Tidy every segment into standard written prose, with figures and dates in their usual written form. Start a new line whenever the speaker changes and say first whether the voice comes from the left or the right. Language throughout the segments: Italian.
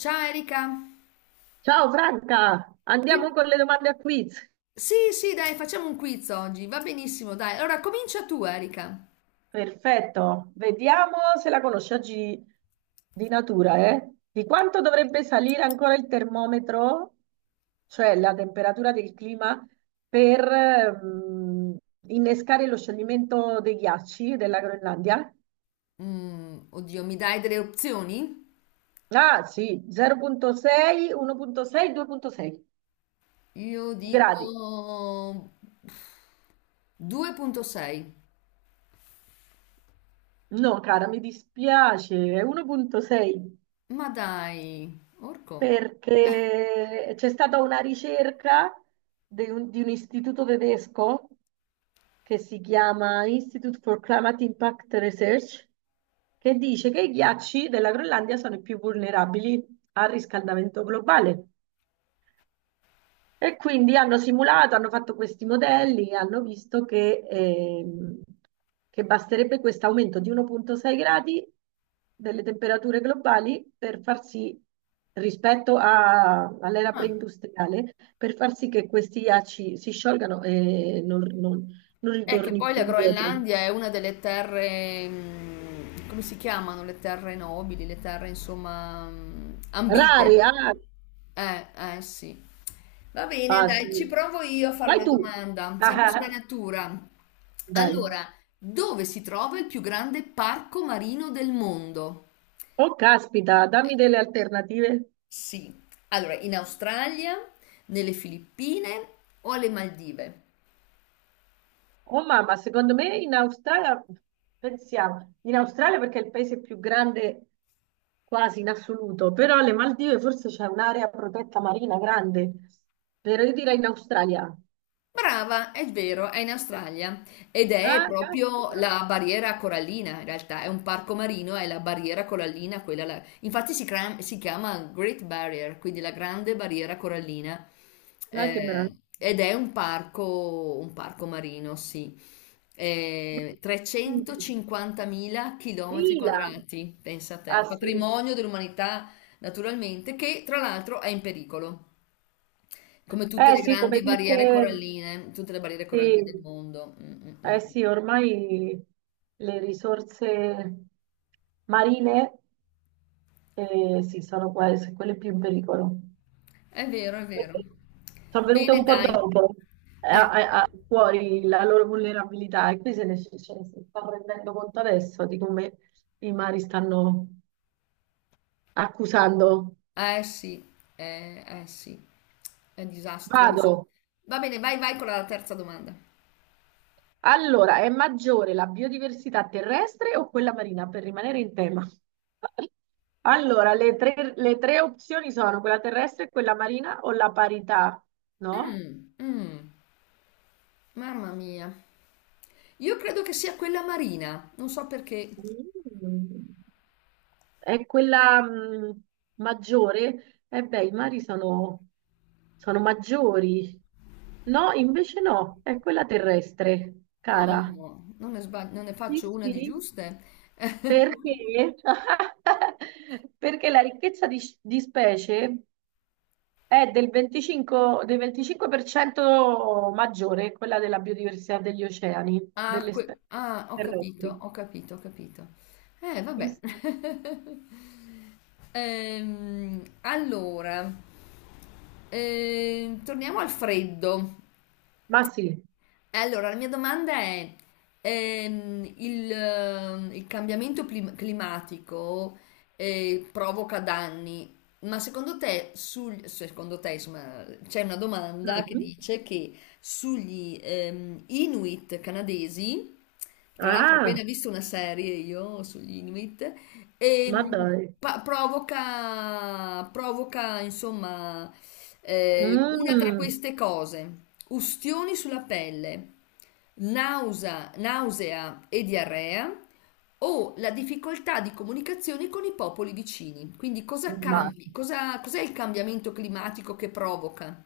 left: Ciao, Erika.
right: Ciao Franca,
left: Ti-
right: andiamo con le domande a quiz.
left: Sì, sì, dai, facciamo un quiz oggi. Va benissimo, dai. Allora, comincia tu, Erika.
right: Perfetto, vediamo se la conosci oggi di natura, eh? Di quanto dovrebbe salire ancora il termometro, cioè la temperatura del clima, per innescare lo scioglimento dei ghiacci della Groenlandia?
left: Mm, oddio, mi dai delle opzioni?
right: Ah sì, 0,6, 1,6, 2,6
left: Io
right: gradi.
left: dico 2.6.
right: No, cara, mi dispiace, è 1,6.
left: Ma dai, orco.
right: Perché c'è stata una ricerca di un istituto tedesco che si chiama Institute for Climate Impact Research, che dice che i ghiacci della Groenlandia sono i più vulnerabili al riscaldamento globale. E quindi hanno simulato, hanno fatto questi modelli e hanno visto che basterebbe questo aumento di 1,6 gradi delle temperature globali per far sì, rispetto all'era
left: Ah,
right: preindustriale, per far sì che questi ghiacci si sciolgano e non
left: è che
right: ritorni
left: poi
right: più
left: la
right: indietro.
left: Groenlandia è una delle terre, come si chiamano? Le terre nobili, le terre insomma
right: Rari,
left: ambite.
right: ah,
left: Eh, eh sì. Va bene,
right: ah, sì.
left: dai, ci provo io a fare
right: Vai
left: una
right: tu.
left: domanda,
right: Ah,
left: sempre
right: ah,
left: sulla
right: ah.
left: natura.
right: Dai.
left: Allora, dove si trova il più grande parco marino del mondo?
right: Oh, caspita, dammi delle alternative.
left: Sì. Allora, in Australia, nelle Filippine o alle Maldive?
right: Oh mamma, secondo me in Australia, pensiamo, in Australia perché è il paese più grande quasi in assoluto, però alle Maldive forse c'è un'area protetta marina grande, però io direi in Australia.
left: Brava, è vero, è in Australia ed è
right: Ah,
left: proprio
right: caspita,
left: la barriera corallina, in realtà è un parco marino, è la barriera corallina, infatti si chiama Great Barrier, quindi la grande barriera corallina.
right: dai che
left: Eh,
right: meraviglia.
left: ed è un parco marino, sì. 350.000 chilometri
right: Mila,
left: quadrati, pensa a
right: ah
left: te,
right: sì,
left: patrimonio dell'umanità naturalmente, che tra l'altro è in pericolo. Come tutte
right: eh
left: le
right: sì, come
left: grandi barriere
right: tutte,
left: coralline, tutte le barriere coralline del
right: sì,
left: mondo. Mm, mm, mm.
right: eh sì, ormai le risorse marine sì, sono quasi quelle più in pericolo.
left: È vero, è vero.
right: Perché sono venute
left: Bene,
right: un po'
left: dai.
right: dopo
left: Eh,
right: fuori la loro vulnerabilità e qui se ne, ce ne si sta rendendo conto adesso di come i mari stanno accusando.
left: eh sì, eh sì, è disastroso.
right: Vado.
left: Va bene, vai, vai con la terza domanda.
right: Allora, è maggiore la biodiversità terrestre o quella marina per rimanere in tema? Allora, le tre opzioni sono quella terrestre, quella marina o la parità, no?
left: Mm, mm, mamma mia. Io credo che sia quella marina, non so perché.
right: Mm. È quella maggiore? Eh beh, i mari sono maggiori. No, invece no, è quella terrestre, cara.
left: Oh, non ne
right: Sì,
left: faccio una di
right: sì,
left: giuste.
right: perché? Perché la ricchezza di specie è del 25% maggiore, quella della biodiversità degli oceani,
left: Ah,
right: delle
left: que-
right: specie
left: ah, ho capito,
right: terrestri.
left: ho capito, ho capito.
right: Sì,
left: Vabbè.
right: sì.
left: Allora, torniamo al freddo.
right: Ma sì.
left: E allora, la mia domanda è, il cambiamento climatico, provoca danni, ma secondo te, insomma, c'è una domanda che
right: Mhm.
left: dice che sugli Inuit canadesi, tra l'altro ho
right: Ah,
left: appena visto una serie io sugli Inuit, e,
right: ma dai.
left: provoca, insomma, una tra
right: Mm,
left: queste cose: ustioni sulla pelle, nausea e diarrea, o la difficoltà di comunicazione con i popoli vicini. Quindi, cosa
right: ma,
left: cambi? Cos'è il cambiamento climatico che provoca?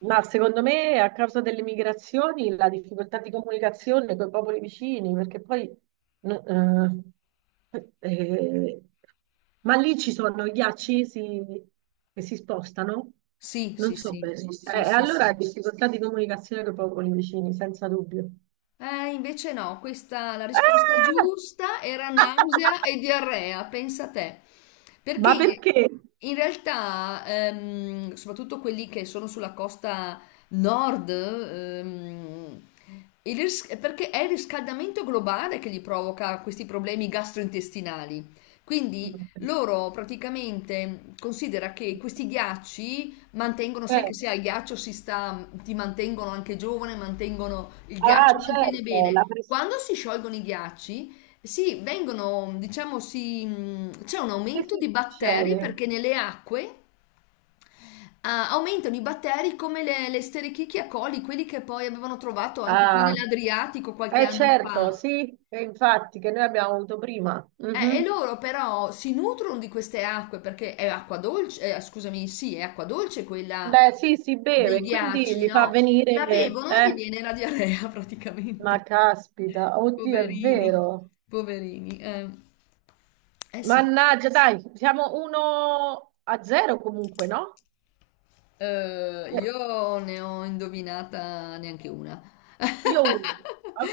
right: ma secondo me a causa delle migrazioni la difficoltà di comunicazione con i popoli vicini, perché poi... no- eh, eh, ma lì ci sono i ghiacci che si spostano?
left: Sì,
right: Non
left: sì,
right: so
left: sì,
right: bene.
left: sì, sì,
right: Allora
left: sì.
right: difficoltà di comunicazione con i popoli vicini, senza dubbio.
left: Invece no, questa la risposta
right: Ah!
left: giusta era nausea e diarrea, pensa te.
right: Ma
left: Perché
right: perché?
left: in realtà, soprattutto quelli che sono sulla costa nord, perché è il riscaldamento globale che gli provoca questi problemi gastrointestinali. Quindi loro praticamente considera che questi ghiacci mantengono, sai
right: Eh,
left: che se al ghiaccio si sta, ti mantengono anche giovane, mantengono, il
right: Ah,
left: ghiaccio mantiene
right: certo,
left: bene. Quando si sciolgono i ghiacci, sì, vengono, diciamo, c'è un
right: che
left: aumento di batteri
right: succede?
left: perché nelle acque, aumentano i batteri come le Escherichia coli, quelli che poi avevano trovato anche qui
right: Ah,
left: nell'Adriatico qualche
right: eh
left: anno fa.
right: certo, sì, e infatti che noi abbiamo avuto prima.
left: E
right: Mhm.
left: loro però si nutrono di queste acque perché è acqua dolce, scusami, sì, è acqua dolce quella
right: Beh, sì, si
left: dei
right: beve, quindi
left: ghiacci,
right: li fa
left: no? La
right: venire...
left: bevono e gli viene la diarrea praticamente.
right: Ma caspita, oddio, è
left: Poverini,
right: vero.
left: poverini. Eh sì.
right: Mannaggia, dai, siamo 1 a 0 comunque, no? Eh,
left: Io ne ho indovinata neanche una.
right: io una. Ok,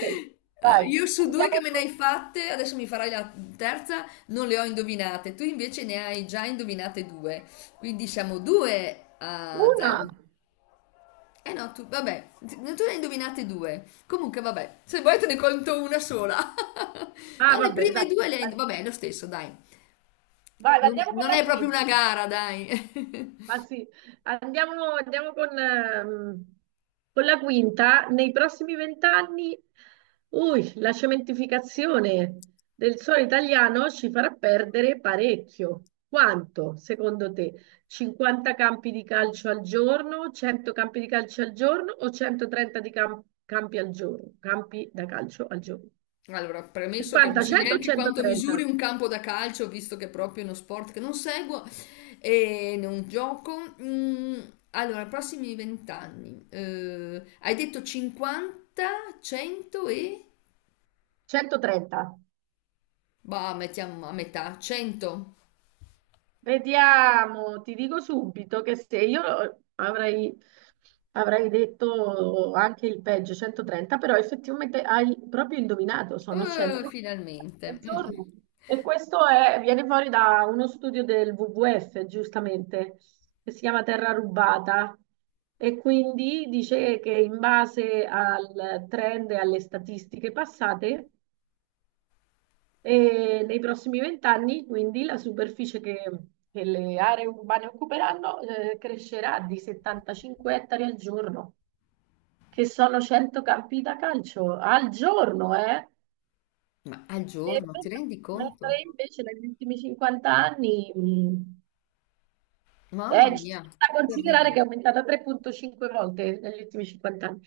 right: dai,
left: Io su due che
right: andiamo
left: me ne
right: con
left: hai fatte, adesso mi farai la terza, non le ho indovinate. Tu invece ne hai già indovinate due. Quindi siamo due a
right: una.
left: zero. Eh no, tu, vabbè, no, tu ne hai indovinate due. Comunque, vabbè, se vuoi te ne conto una sola.
right: Ah,
left: No,
right: va
left: le
right: bene,
left: prime
right: dai.
left: due le hai. Vabbè, è lo stesso, dai.
right: Vai,
left: Non,
right: andiamo con
left: non
right: la
left: è proprio
right: quinta.
left: una gara, dai.
right: Ma sì, andiamo con la quinta. Nei prossimi vent'anni, ui, la cementificazione del suolo italiano ci farà perdere parecchio. Quanto, secondo te? 50 campi di calcio al giorno, 100 campi di calcio al giorno o 130 di campi al giorno? Campi da calcio al giorno.
left: Allora, premesso che non
right: 50,
left: so
right: 100 o
left: neanche quanto
right: 130?
left: misuri un campo da calcio, visto che è proprio uno sport che non seguo e non gioco. Allora, prossimi vent'anni. Hai detto 50, 100 e...
right: 130.
left: Bah, mettiamo a metà, 100.
right: Vediamo, ti dico subito che se io avrei detto anche il peggio, 130, però effettivamente hai proprio indovinato, sono 100 al
left: Finalmente. Mm.
right: giorno. E questo viene fuori da uno studio del WWF, giustamente, che si chiama Terra Rubata. E quindi dice che in base al trend e alle statistiche passate, e nei prossimi vent'anni, quindi, la superficie che le aree urbane occuperanno, crescerà di 75 ettari al giorno, che sono 100 campi da calcio al giorno, eh?
left: Ma al
right: E
left: giorno, ti
right: men-
left: rendi conto?
right: Mentre invece negli ultimi 50 anni,
left: Mamma
right: è
left: mia,
right: da considerare che
left: terribile.
right: è aumentata 3,5 volte negli ultimi 50 anni.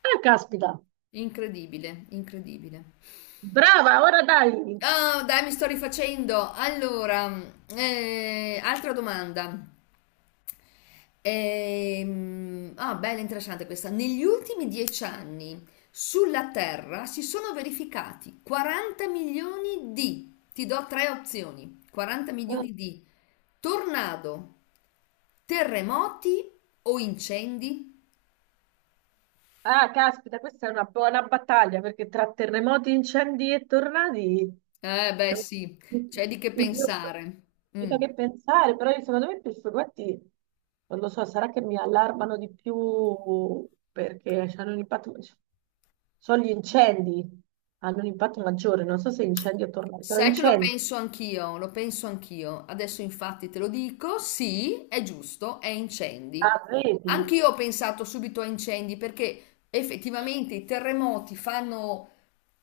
right: Ah, caspita!
left: Incredibile, incredibile.
right: Brava, ora dai!
left: Ah, dai, mi sto rifacendo. Allora, altra domanda. Ah, bella, interessante questa. Negli ultimi dieci anni sulla Terra si sono verificati 40 milioni di, ti do tre opzioni, 40
right: Mm.
left: milioni di tornado, terremoti o incendi?
right: Ah, caspita, questa è una buona battaglia perché tra terremoti, incendi e tornadi
left: Beh,
right: cioè,
left: sì, c'è di che
right: i più-
left: pensare.
right: c'è
left: Mm.
right: da che pensare, però io, secondo me i più non lo so, sarà che mi allarmano di più perché hanno un impatto, cioè, sono gli incendi, hanno un impatto maggiore, non so se incendi o tornadi, però
left: Sai che lo
right: incendi,
left: penso anch'io, lo penso anch'io. Adesso infatti te lo dico, sì, è giusto, è incendi.
right: ah, vedi?
left: Anch'io ho pensato subito a incendi perché effettivamente i terremoti fanno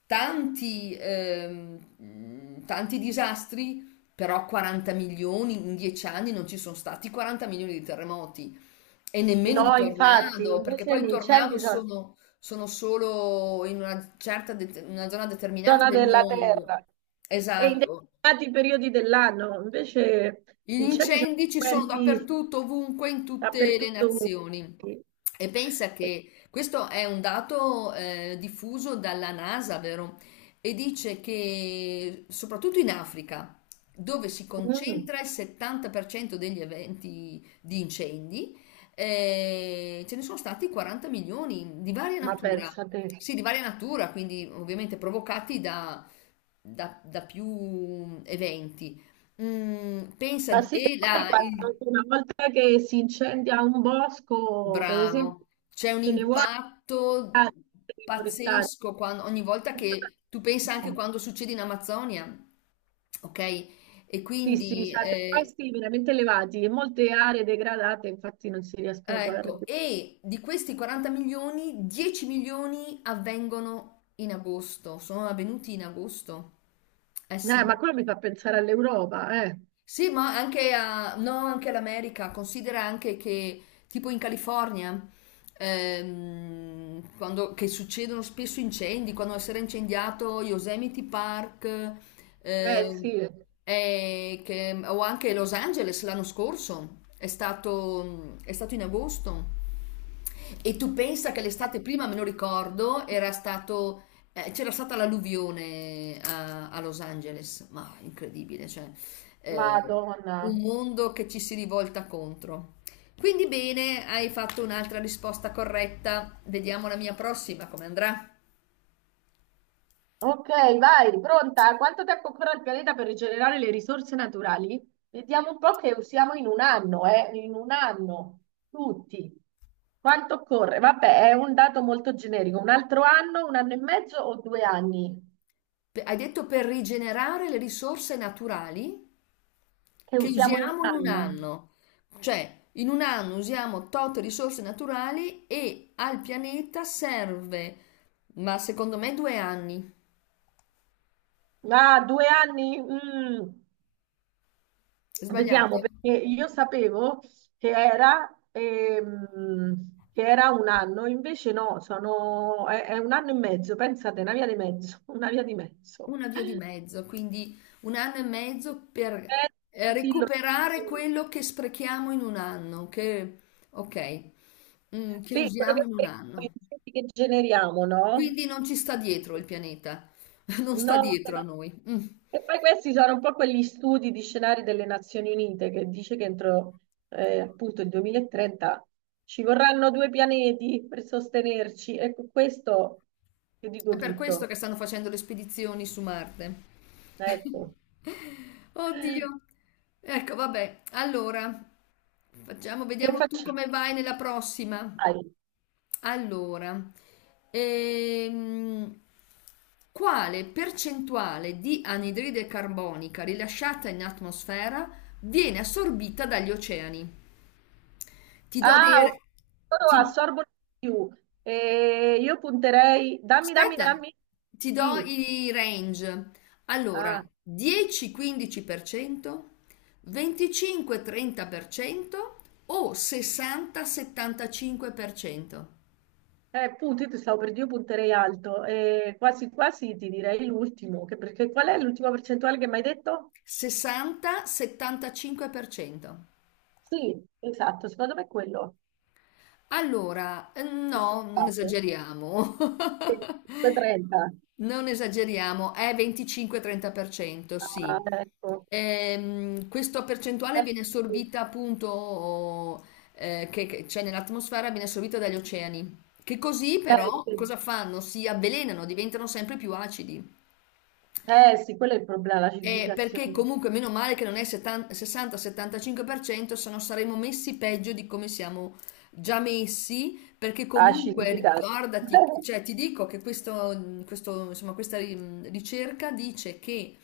left: tanti disastri, però 40 milioni in 10 anni non ci sono stati 40 milioni di terremoti e nemmeno di
right: No, infatti,
left: tornado, perché
right: invece
left: poi i
right: gli
left: tornado
right: incendi sono
left: sono solo in una una zona determinata
right: zona
left: del
right: della
left: mondo.
right: Terra e in
left: Esatto.
right: determinati periodi dell'anno. Invece
left: Gli
right: gli incendi sono
left: incendi ci sono
right: frequenti
left: dappertutto, ovunque, in tutte le
right: dappertutto.
left: nazioni.
right: Comunque.
left: E pensa
right: E-
left: che questo è un dato, diffuso dalla NASA, vero? E dice che soprattutto in Africa, dove si
right: mm,
left: concentra il 70% degli eventi di incendi, ce ne sono stati 40 milioni di varia
right: ma
left: natura.
right: pensate.
left: Sì, di varia natura, quindi ovviamente provocati da più eventi.
right: Ma
left: Pensa,
right: sì che
left: e
right: poi
left: là,
right: quando, una volta che si incendia un bosco, per esempio,
left: bravo, c'è un
right: ce ne vuole
left: impatto
right: forestali.
left: pazzesco ogni volta che tu pensa anche quando succede in Amazzonia, ok? E
right: Sì, sì,
left: quindi,
right: cioè dei costi veramente elevati e molte aree degradate infatti non si riescono poi a
left: ecco,
right: recuperare.
left: e di questi 40 milioni, 10 milioni avvengono in agosto, sono avvenuti in agosto. Eh
right: Ma
left: sì.
right: quello mi fa pensare all'Europa, eh.
left: Sì, ma anche, no, anche all'America, considera anche che tipo in California, che succedono spesso incendi, quando si era incendiato Yosemite Park,
right: Eh
left: ehm,
right: sì,
left: o anche Los Angeles l'anno scorso, è stato in agosto. E tu pensa che l'estate prima, me lo ricordo, c'era stata l'alluvione a Los Angeles, ma incredibile, cioè, eh,
right: Madonna.
left: un mondo che ci si rivolta contro. Quindi bene, hai fatto un'altra risposta corretta. Vediamo la mia prossima come andrà.
right: Ok, vai, pronta? Quanto tempo occorre al pianeta per rigenerare le risorse naturali? Vediamo un po' che usiamo in un anno, eh? In un anno, tutti. Quanto occorre? Vabbè, è un dato molto generico. Un altro anno, un anno e mezzo o due anni?
left: Hai detto per rigenerare le risorse naturali
right: Che
left: che
right: usiamo in un
left: usiamo in un
right: anno?
left: anno. Cioè, in un anno usiamo tot risorse naturali e al pianeta serve, ma secondo me due anni.
right: Ah, due anni? Mm. Vediamo,
left: Sbagliate?
right: perché io sapevo che era un anno, invece no, è un anno e mezzo, pensate, una via di mezzo, una via di mezzo.
left: Una via di mezzo, quindi un anno e mezzo per
right: Eh, così so.
left: recuperare quello che sprechiamo in un anno, ok, che
right: Sì, quello
left: usiamo in un
right: che,
left: anno.
right: che generiamo, no?
left: Quindi non ci sta dietro il pianeta, non sta
right: No,
left: dietro a noi. Mm.
right: e poi questi sono un po' quegli studi di scenari delle Nazioni Unite che dice che entro appunto il 2030 ci vorranno due pianeti per sostenerci. Ecco, questo ti dico
left: È per questo
right: tutto.
left: che stanno facendo le spedizioni su Marte.
right: Ecco.
left: Oddio. Ecco, vabbè. Allora,
right: Che
left: vediamo tu
right: facciamo?
left: come vai nella prossima.
right: Dai.
left: Allora, ehm, quale percentuale di anidride carbonica rilasciata in atmosfera viene assorbita dagli oceani? Ti do dei...
right: Ah, ok.
left: re-
right: Loro
left: ti-
right: assorbono di più. Io punterei... Dammi, dammi,
left: aspetta,
right: dammi.
left: ti do
right: Sì.
left: i range.
right: Ah.
left: Allora, 10-15%, 25-30% o 60-75%?
right: Punti, io ti stavo per dire, io punterei alto. Quasi quasi ti direi l'ultimo, perché qual è l'ultima percentuale che mi hai detto?
left: 60-75%.
right: Sì, esatto, secondo me è quello.
left: Allora, no, non
right: Fatto.
left: esageriamo.
right: Sì, 30.
left: Non esageriamo, è 25-30%,
right: Ah,
left: sì.
right: ecco.
left: Questa percentuale
right: Eh,
left: viene
right: sì,
left: assorbita appunto, che c'è nell'atmosfera, viene assorbita dagli oceani, che così
right: eh,
left: però
right: sì,
left: cosa fanno? Si avvelenano, diventano sempre più acidi.
right: eh, sì, quello è il problema,
left: Perché
right: l'acidificazione.
left: comunque meno male che non è 70 60-75%, se no saremmo messi peggio di come siamo già messi, perché comunque
right: Acidificato.
left: ricordati, cioè ti dico che insomma, questa ricerca dice che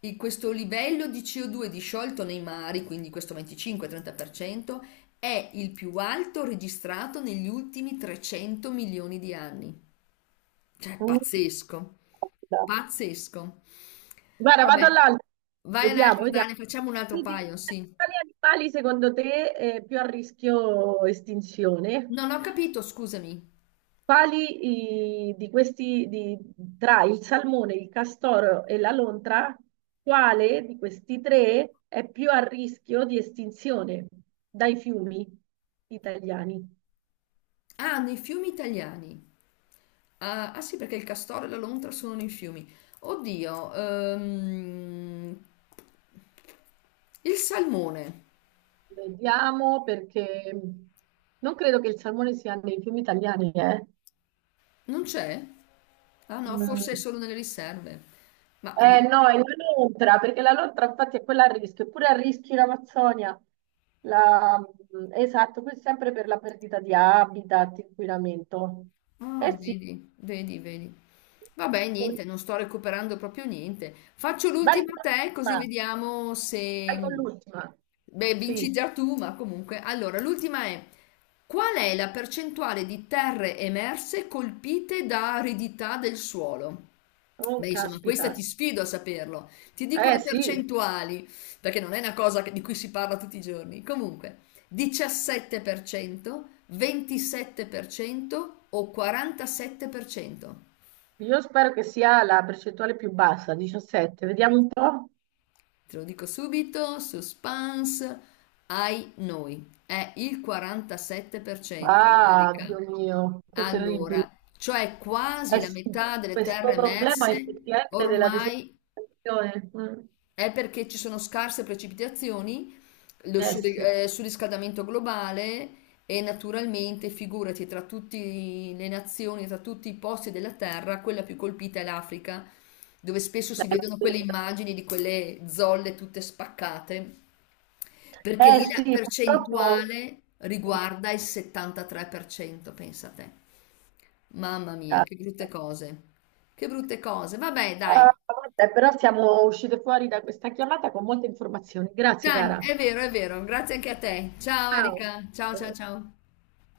left: questo livello di CO2 disciolto nei mari, quindi questo 25-30%, è il più alto registrato negli ultimi 300 milioni di anni. Cioè, è
right: Mm.
left: pazzesco. Pazzesco.
right: Guarda, vado
left: Vabbè,
right: all'altro.
left: vai ad
right: Vediamo,
left: altri,
right: vediamo.
left: Dani, facciamo un altro
right: Quindi,
left: paio, sì.
right: quali animali secondo te è più a rischio estinzione?
left: Non ho capito, scusami.
right: Quali tra il salmone, il castoro e la lontra, quale di questi tre è più a rischio di estinzione dai fiumi italiani?
left: Ah, nei fiumi italiani. Ah sì, perché il castoro e la lontra sono nei fiumi. Oddio, il salmone
right: Vediamo perché non credo che il salmone sia nei fiumi italiani, eh.
left: non c'è? Ah no, forse è
right: Mm,
left: solo nelle riserve. Ma
right: eh no, è la lontra, perché la lontra infatti è quella a rischio, eppure a rischio in Amazzonia. La- Esatto, questo è sempre per la perdita di habitat, inquinamento.
left: Ah,
right: Eh sì,
left: vedi, vedi, vedi. Vabbè, niente, non sto recuperando proprio niente. Faccio
right: vai con
left: l'ultima a te, così
right: l'ultima,
left: vediamo
right: vai con
left: se.
right: l'ultima.
left: Beh, vinci
right: Sì,
left: già tu, ma comunque. Allora, l'ultima è: qual è la percentuale di terre emerse colpite da aridità del suolo?
right: oh
left: Beh, insomma, questa
right: caspita.
left: ti sfido a saperlo. Ti dico
right: Eh
left: le
right: sì,
left: percentuali, perché non è una cosa di cui si parla tutti i giorni. Comunque. 17%, 27% o 47%.
right: io spero che sia la percentuale più bassa, 17. Vediamo un po'.
left: Te lo dico subito, suspense, ai noi. È il 47%,
right: Ah,
left: Erika.
right: Dio mio, che terribile.
left: Allora, cioè quasi
right: Eh
left: la
right: sì,
left: metà delle terre
right: questo problema
left: emerse
right: effettivamente della
left: ormai
right: desertificazione. Mm.
left: è perché ci sono scarse precipitazioni
right: Eh sì,
left: surriscaldamento globale e naturalmente, figurati, tra tutte le nazioni, tra tutti i posti della Terra, quella più colpita è l'Africa, dove spesso si vedono quelle immagini di quelle zolle tutte spaccate, perché
right: eh
left: lì la
right: sì, purtroppo,
left: percentuale riguarda il 73%, pensa te. Mamma mia,
right: ah,
left: che brutte cose. Che brutte cose. Vabbè, dai.
right: vabbè, però siamo uscite fuori da questa chiamata con molte informazioni. Grazie,
left: Dai,
right: cara.
left: è vero, è vero. Grazie anche a te. Ciao,
right: Ciao.
left: Erika. Ciao, ciao, ciao.